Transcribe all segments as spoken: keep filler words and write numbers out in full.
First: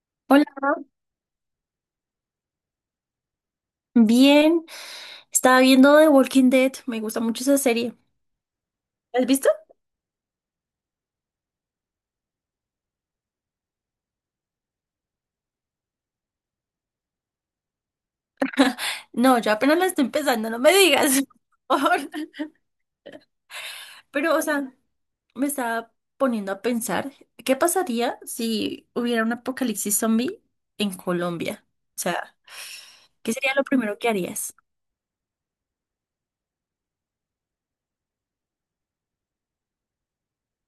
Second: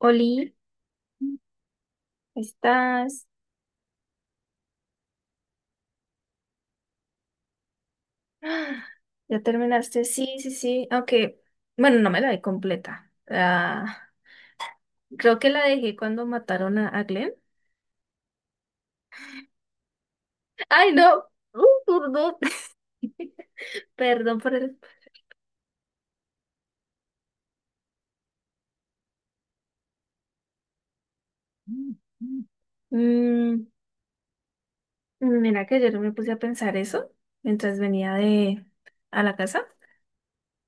Oli, Hola, ¿estás? bien. Estaba viendo The Walking Dead. Me gusta mucho esa serie. ¡Ah! ¿La has ¿Ya visto? terminaste? Sí, sí, sí. Aunque, bueno, no me la vi completa. Ah, creo que la dejé cuando mataron a, a Glenn. No, yo apenas la estoy empezando, no me ¡Ay, digas. no! ¡Uh, por favor. perdón! Pero, Perdón o por sea, el... me estaba poniendo a pensar, ¿qué pasaría si hubiera un apocalipsis zombie en Colombia? O sea, ¿qué sería lo Mm, primero que harías? mira que ayer me puse a pensar eso mientras venía de a la casa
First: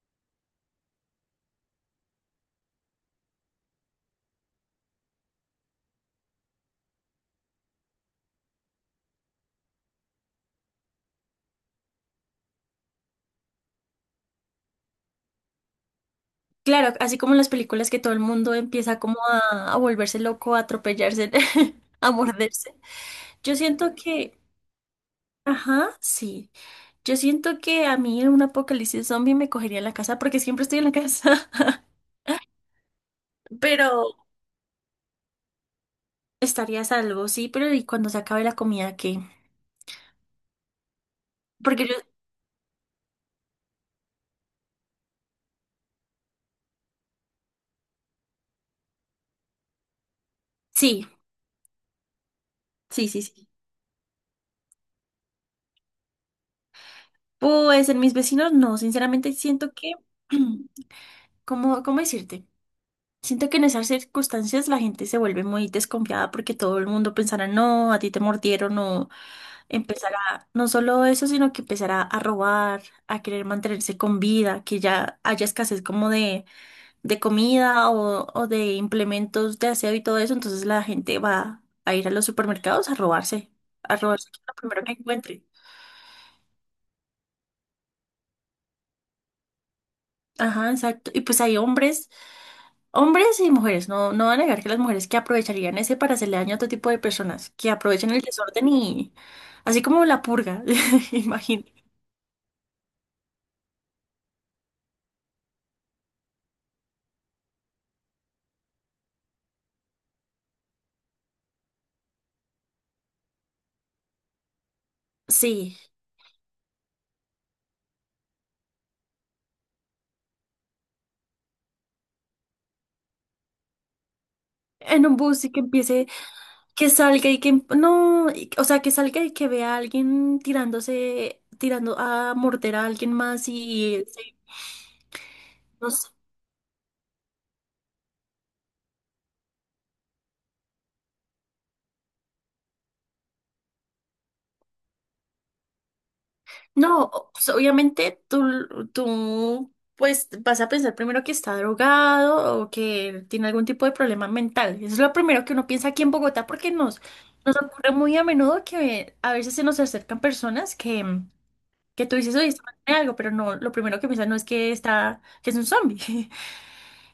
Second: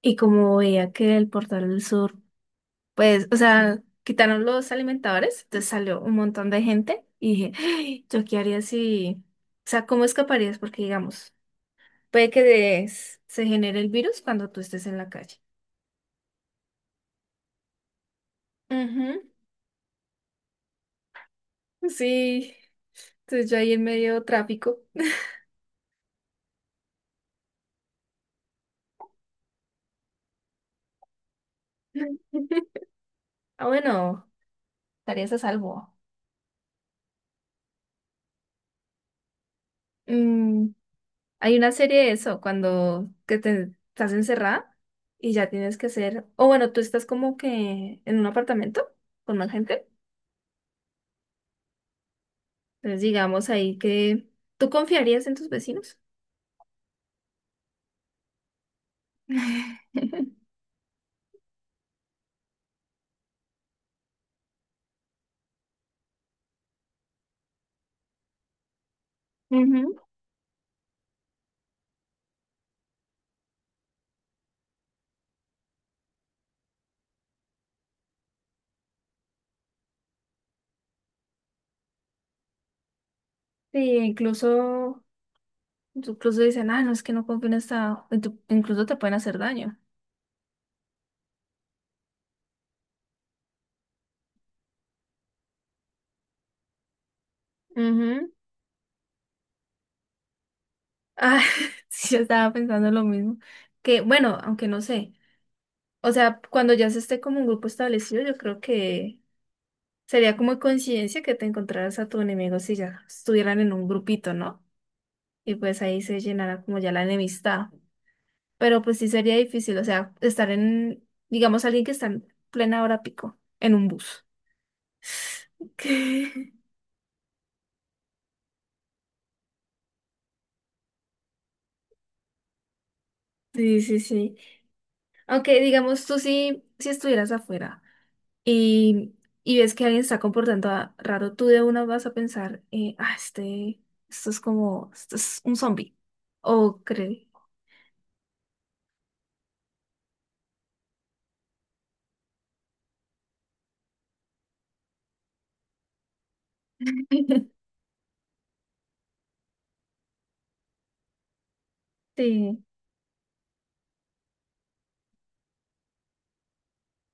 y como veía que el portal del sur pues, o sea, quitaron los alimentadores, entonces salió un montón de gente y dije, "Ay, ¿yo qué haría si, o sea, ¿cómo escaparías? Porque, digamos, puede que des- se genere el virus cuando tú estés en la calle. Claro, así como en las películas que todo el mundo empieza como Ujú. a, a volverse loco, a atropellarse, a Sí, morderse. entonces Yo yo ahí en siento medio de que, tráfico. ajá, sí. Yo siento que a mí en un apocalipsis zombie me cogería en la casa porque siempre estoy en la casa, Ah, pero bueno, estarías a salvo. estaría a salvo, sí, pero ¿y cuando se acabe la comida qué? Mm, hay una Porque yo, serie de eso, cuando que te estás encerrada y ya tienes que hacer, o bueno, tú estás como que en un apartamento con más gente. sí, Entonces, sí, sí, sí. digamos ahí que tú confiarías en tus vecinos. Pues en mis vecinos no, sinceramente siento que, ¿cómo, cómo decirte? Siento que en esas circunstancias la gente se vuelve muy desconfiada porque todo el mundo pensará, no, a ti te mordieron o Ujú. empezará, no solo eso, sino que empezará a robar, a querer mantenerse con vida, que ya haya escasez como de de comida o, o de implementos de aseo y todo eso, entonces la gente va a ir a los supermercados a robarse, a Sí, robarse lo primero que incluso, encuentre. incluso dicen, ah, no, es que no confío en esta, en tu- incluso te pueden hacer daño. Ajá, exacto. Y pues hay hombres, hombres y mujeres, no, no voy a negar que las mujeres que aprovecharían ese para hacerle daño a otro tipo de personas, que aprovechan el Ujú. desorden y así como la purga, Ah, imagino. sí, yo estaba pensando lo mismo. Que bueno, aunque no sé. O sea, cuando ya se esté como un grupo establecido, yo creo que sería como coincidencia que te encontraras a tu enemigo si ya estuvieran en un grupito, ¿no? Y Sí, pues ahí se llenará como ya la enemistad. Pero pues sí sería difícil, o sea, estar en, digamos, alguien que está en plena hora pico, en un bus. en un bus y que empiece, Que- que salga y que, em- no, y- o sea, que salga y que vea a alguien tirándose, tirando a morder a alguien más Sí, sí, y, sí. Aunque no digamos, sé. tú sí, si estuvieras afuera y, y ves que alguien está comportando a- raro, tú de una vas a pensar, eh, ah, este, esto es como, esto es un zombie. O cree. No, pues obviamente tú, tú, pues vas a pensar primero que está drogado o que tiene algún tipo de problema mental. Eso es lo primero que uno piensa aquí en Bogotá porque nos, nos ocurre muy a menudo que a veces se nos acercan personas que, que tú dices, oye, Sí, este man tiene algo, pero no, lo primero que piensas no es que está, que es un zombie.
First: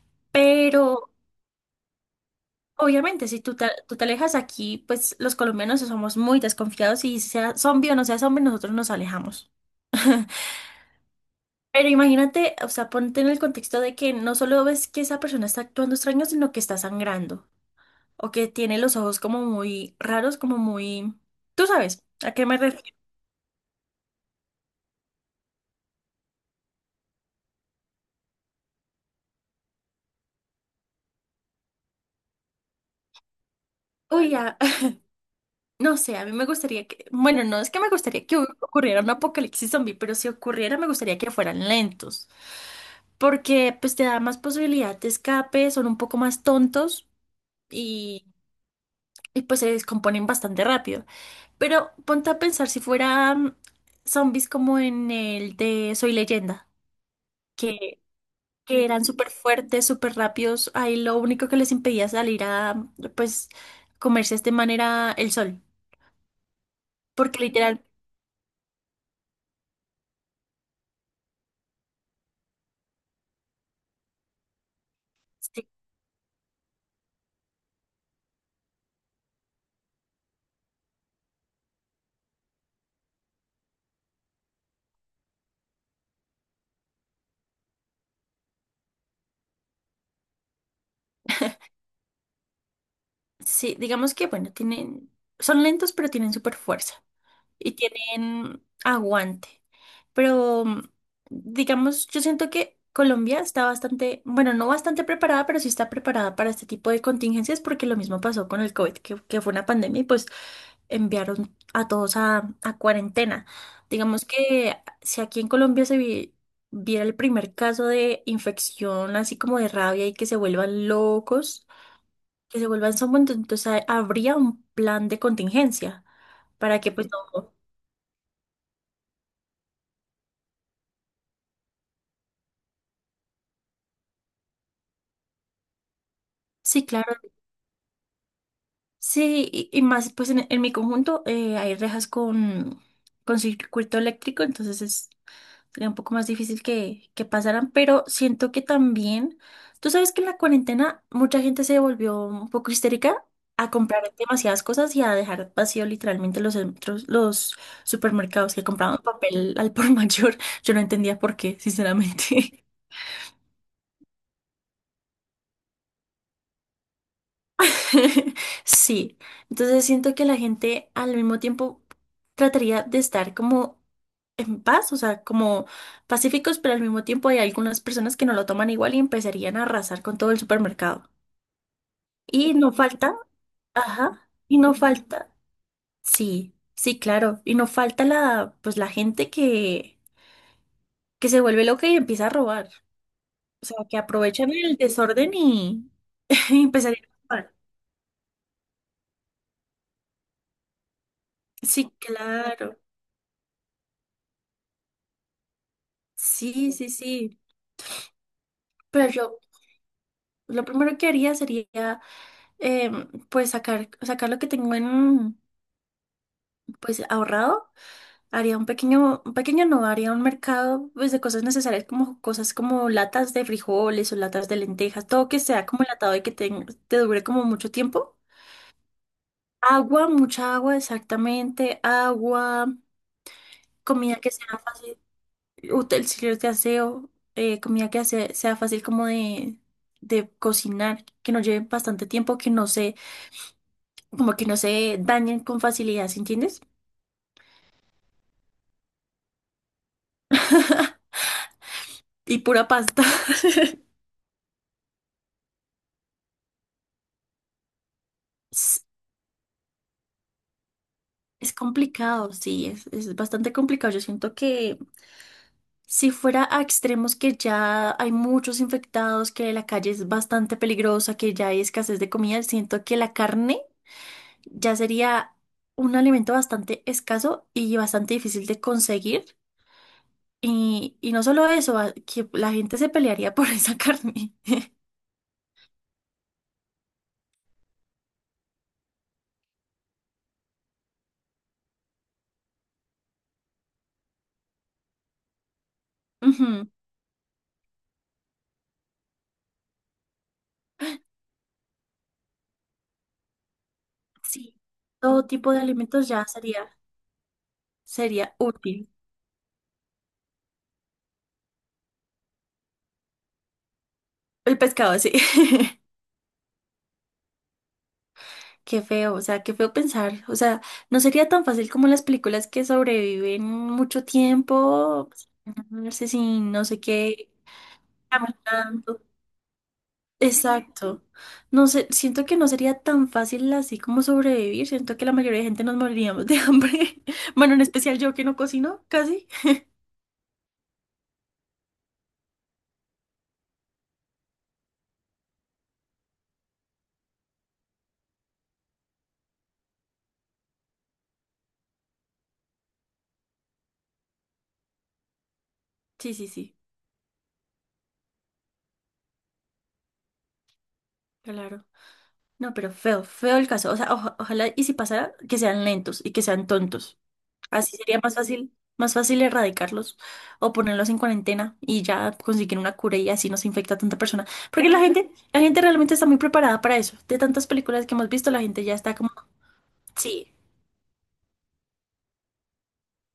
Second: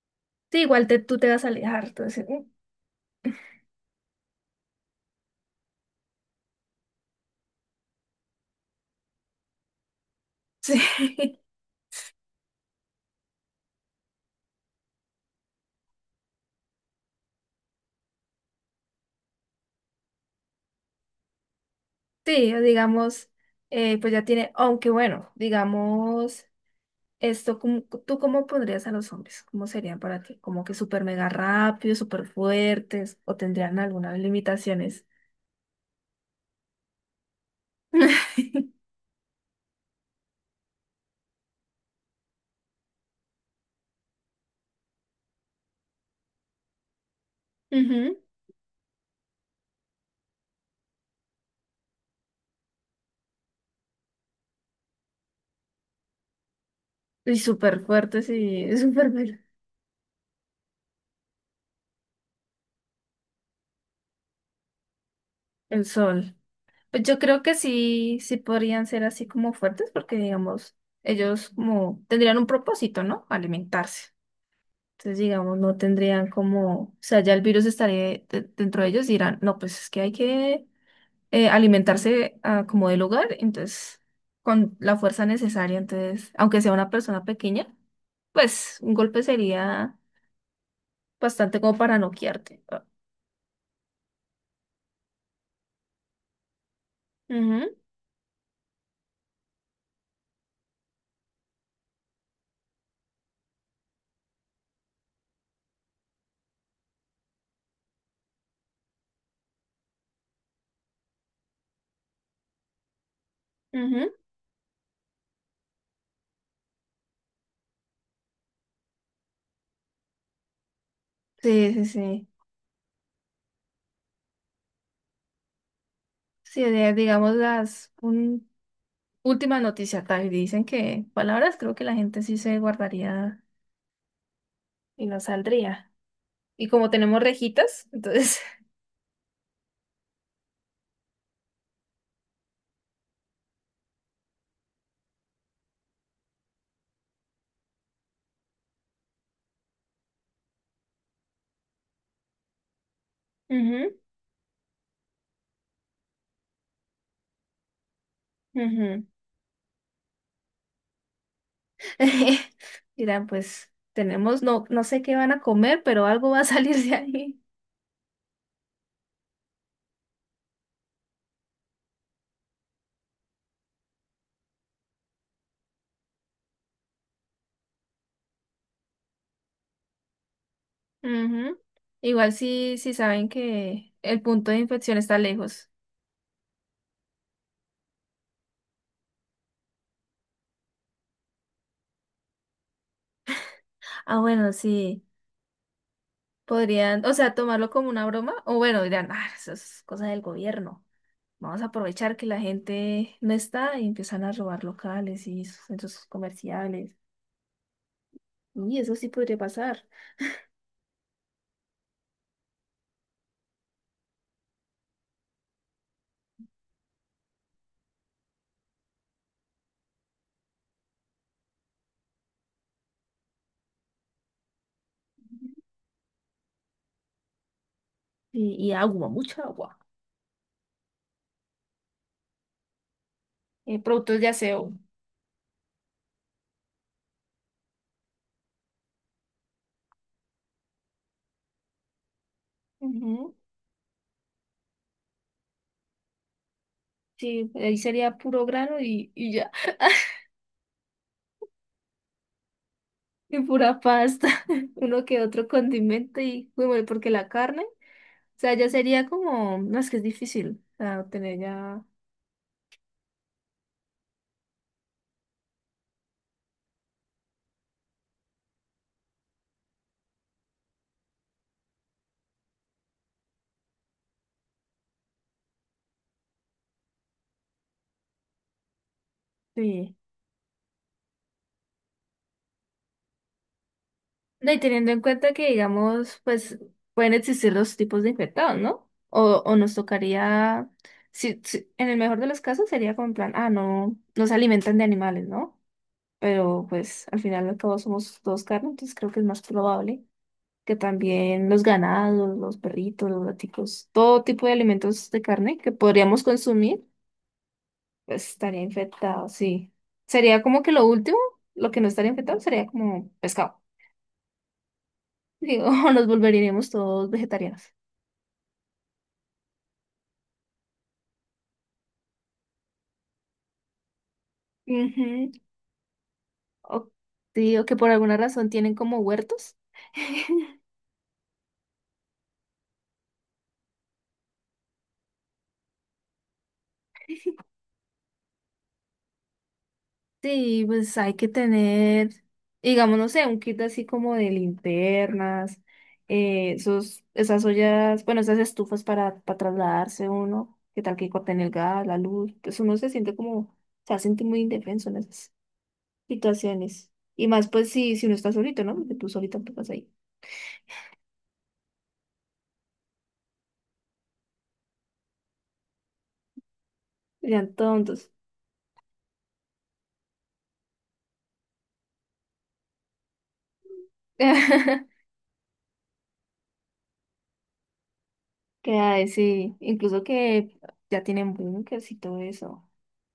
sí, igual te, Pero tú te vas a alejar, entonces, mm, obviamente si tú te, tú te alejas aquí, pues los colombianos somos muy desconfiados y sea zombie o no sea zombie, nosotros nos alejamos. sí, Pero imagínate, o sea, ponte en el contexto de que no solo ves que esa persona está actuando extraño, sino que está sangrando o que tiene los ojos como muy raros, como muy... Tú sabes, ¿a qué sí, me o refiero? digamos, eh, pues ya tiene, aunque bueno, digamos. Esto, ¿cómo- ¿tú cómo pondrías a los hombres? ¿Cómo serían para ti? ¿Como que súper mega rápidos, súper fuertes? ¿O tendrían algunas Uy, a- limitaciones? no sé, a mí me gustaría que... Bueno, no es que me gustaría que ocurriera un apocalipsis zombie, pero si ocurriera me gustaría que fueran lentos, porque pues te da más posibilidad de escape, son un poco más tontos Ujú. y, y pues se descomponen bastante rápido. Pero ponte a pensar si fueran zombies como en el de Soy Leyenda, Y súper que, fuertes y que eran súper súper mega- fuertes, súper rápidos. Ahí lo único que les impedía salir a, pues, comerse de manera el sol. el sol. Pues yo Porque creo que literal, sí, sí podrían ser así como fuertes porque, digamos, ellos como tendrían un propósito, ¿no? Alimentarse. Entonces, digamos, sí, no tendrían como, o sea, ya el virus estaría de- dentro de ellos y dirán, no, pues es que hay que eh, alimentarse ah, como del hogar, entonces con la fuerza necesaria, entonces, aunque sea una persona pequeña, pues un golpe sería bastante como para noquearte. Ah. sí, digamos que, bueno, tienen, son lentos, pero tienen súper fuerza, y tienen aguante. Pero, mm, digamos, yo siento que Colombia está bastante, bueno, no bastante preparada, pero sí está preparada para este tipo de contingencias porque lo mismo pasó con el COVID, que, que fue una pandemia y pues enviaron a todos a, a cuarentena. Ujú, ujú. Digamos que si aquí en Colombia se vi- viera el primer caso de infección, así como de rabia y que se vuelvan locos, Sí, sí, sí. que se vuelvan zombies, entonces ha- habría un plan de contingencia Sí, para que de- pues digamos no. las un, última noticia, tal, dicen que palabras creo que la gente sí se guardaría y no saldría. Y Sí, como claro. tenemos rejitas, entonces... Sí, y, y más, pues en, en mi conjunto eh, hay rejas con, con circuito eléctrico, entonces es, sería un poco más difícil que, que pasaran, pero siento que también, tú sabes que en la cuarentena mucha gente se volvió un poco histérica a Ujú, comprar demasiadas cosas y a dejar vacío literalmente los centros, los supermercados que compraban ujú. papel al por mayor. Yo no entendía por qué, sinceramente. Dirán, pues tenemos, no, no sé qué van a comer, pero algo va a salir de ahí. Sí, entonces siento que la gente al mismo tiempo trataría de estar como en paz, o sea, como pacíficos, pero al mismo tiempo hay algunas personas que no lo toman igual y empezarían a arrasar con todo el supermercado. Ujú. Igual Y no si si falta, saben que el ajá, punto y de no infección está falta, lejos. sí, sí, claro, y no falta la, pues la gente que, que se vuelve loca y empieza a robar, o sea, que Ah, aprovechan bueno, el sí, desorden y, y podrían, empezarían o sea, a robar. tomarlo como una broma, o bueno, dirán, ah, eso es cosa del gobierno. Vamos a Sí, aprovechar que la claro, gente no está y empiezan a robar locales y sus centros sí, sí, comerciales. sí, Y eso sí pero podría yo... pasar. Lo primero que haría sería, em, pues, sacar, sacar lo que tengo en, pues, ahorrado. Haría un pequeño, un pequeño no, haría un mercado, pues, de cosas necesarias, como cosas como latas de frijoles o latas de lentejas, todo que sea como enlatado y que te, te dure como mucho tiempo. Y, y agua, mucha agua. Agua, mucha agua, exactamente. Agua, Eh, productos comida de que sea aseo. fácil, utensilios de aseo, eh, comida que sea, sea fácil como de, de cocinar, que no lleve bastante tiempo, que no se Ujú. como que no se dañen con facilidad, ¿sí entiendes? Sí, ahí sería puro grano y, y ya, Y pura pasta. y pura pasta, uno que otro condimento y, uy, bueno, porque la carne, o sea, ya Es, sería como, no, es que es difícil, o sea, tener es ya, complicado, sí, es, es bastante complicado. Yo siento que si fuera a extremos que ya hay muchos infectados, que la calle es bastante peligrosa, que ya hay escasez de comida, siento que la carne ya sería un alimento bastante escaso y bastante difícil de conseguir. sí. Y, y no solo eso, a- que la gente se pelearía por esa carne. No, y teniendo en cuenta que, digamos, pues, pueden existir dos tipos de infectados, ¿no? O, o nos tocaría, si, si- en el mejor de los casos sería como en plan, ah, no, no se alimentan de animales, ¿no? Pero, Ujú, pues, al final y al cabo somos dos carnes, entonces creo que es más probable. Que también los ganados, los perritos, los gaticos, todo tipo de sí, alimentos de todo tipo carne de que alimentos podríamos ya sería. consumir, pues Sería estaría útil. infectado, sí. Sería como que lo último, lo que no estaría infectado sería como pescado. El pescado, sí. Digo, nos volveríamos todos vegetarianos. Qué feo, o sea, qué feo pensar. O sea, no sería tan fácil como las películas que sobreviven mucho tiempo, Ujú. no sé si no sé O, qué, sí, o que por alguna razón tienen como caminando. huertos. Exacto. No sé, siento que no sería tan fácil así como sobrevivir. Siento que la mayoría de gente nos moriríamos de hambre. Bueno, en especial yo que no cocino, casi. Sí, pues hay que tener, digamos, no sé, un kit así como de linternas, eh, esos, esas ollas, bueno, esas estufas para, para trasladarse uno, que tal que corten el gas, la luz, pues uno se siente como, se siente muy indefenso en esas Sí, sí, sí, situaciones. Y más pues si, si uno está solito, ¿no? Porque tú solita te vas ahí. claro. No, pero feo, feo el caso. O sea, oja- ojalá y si pasara, que sean lentos y que sean tontos. Serían Así sería tontos. más fácil, más fácil erradicarlos o ponerlos en cuarentena y ya conseguir una cura y así no se infecta a tanta persona. Porque la gente, la gente realmente está muy preparada para eso. De tantas películas que hemos visto, la gente ya Que está hay, como, sí, incluso sí, que ya tienen bunkers y todo eso.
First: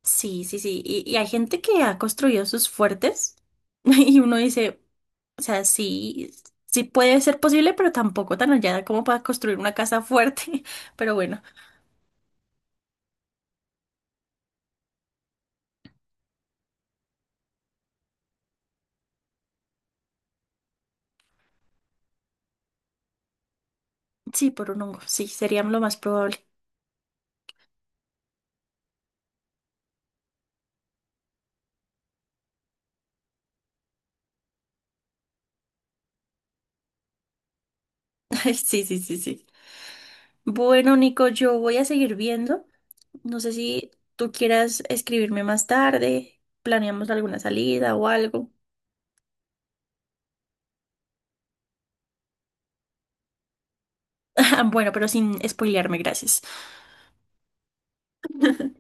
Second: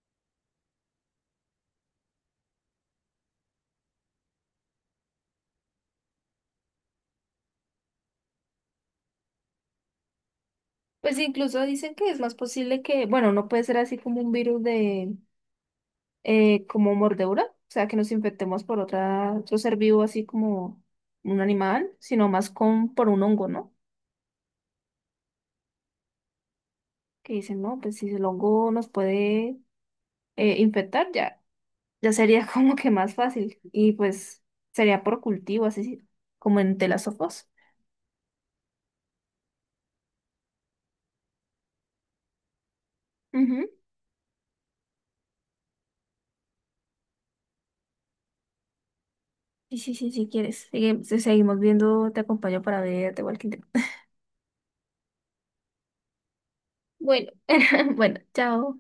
sí, sí, sí. Y, y hay gente que ha construido sus fuertes y uno dice, o sea, sí, sí puede ser posible, pero tampoco tan allá como para construir una casa fuerte. Pero Pues bueno, incluso dicen que es más posible que, bueno, no puede ser así como un virus de, eh, como mordedura, o sea, que nos infectemos por otra, otro ser vivo así como un animal, sino más con, por un hongo, ¿no? sí, por un hongo, sí, sería lo más probable. Que dicen, no, pues si el hongo nos puede eh, infectar, ya, ya sería como que más fácil. Y pues sería por cultivo, así como en telasofos. Sí, sí, sí, sí. Bueno, Nico, yo voy a seguir viendo. No sé Ujú. si tú quieras escribirme más tarde, planeamos alguna salida o algo. Sí, sí, sí, si quieres. Sigue- seguimos viendo, te acompaño para ver The Walking Dead. Bueno, pero sin spoilearme, gracias. Bueno, bueno, chao.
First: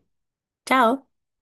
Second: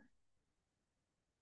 Chao.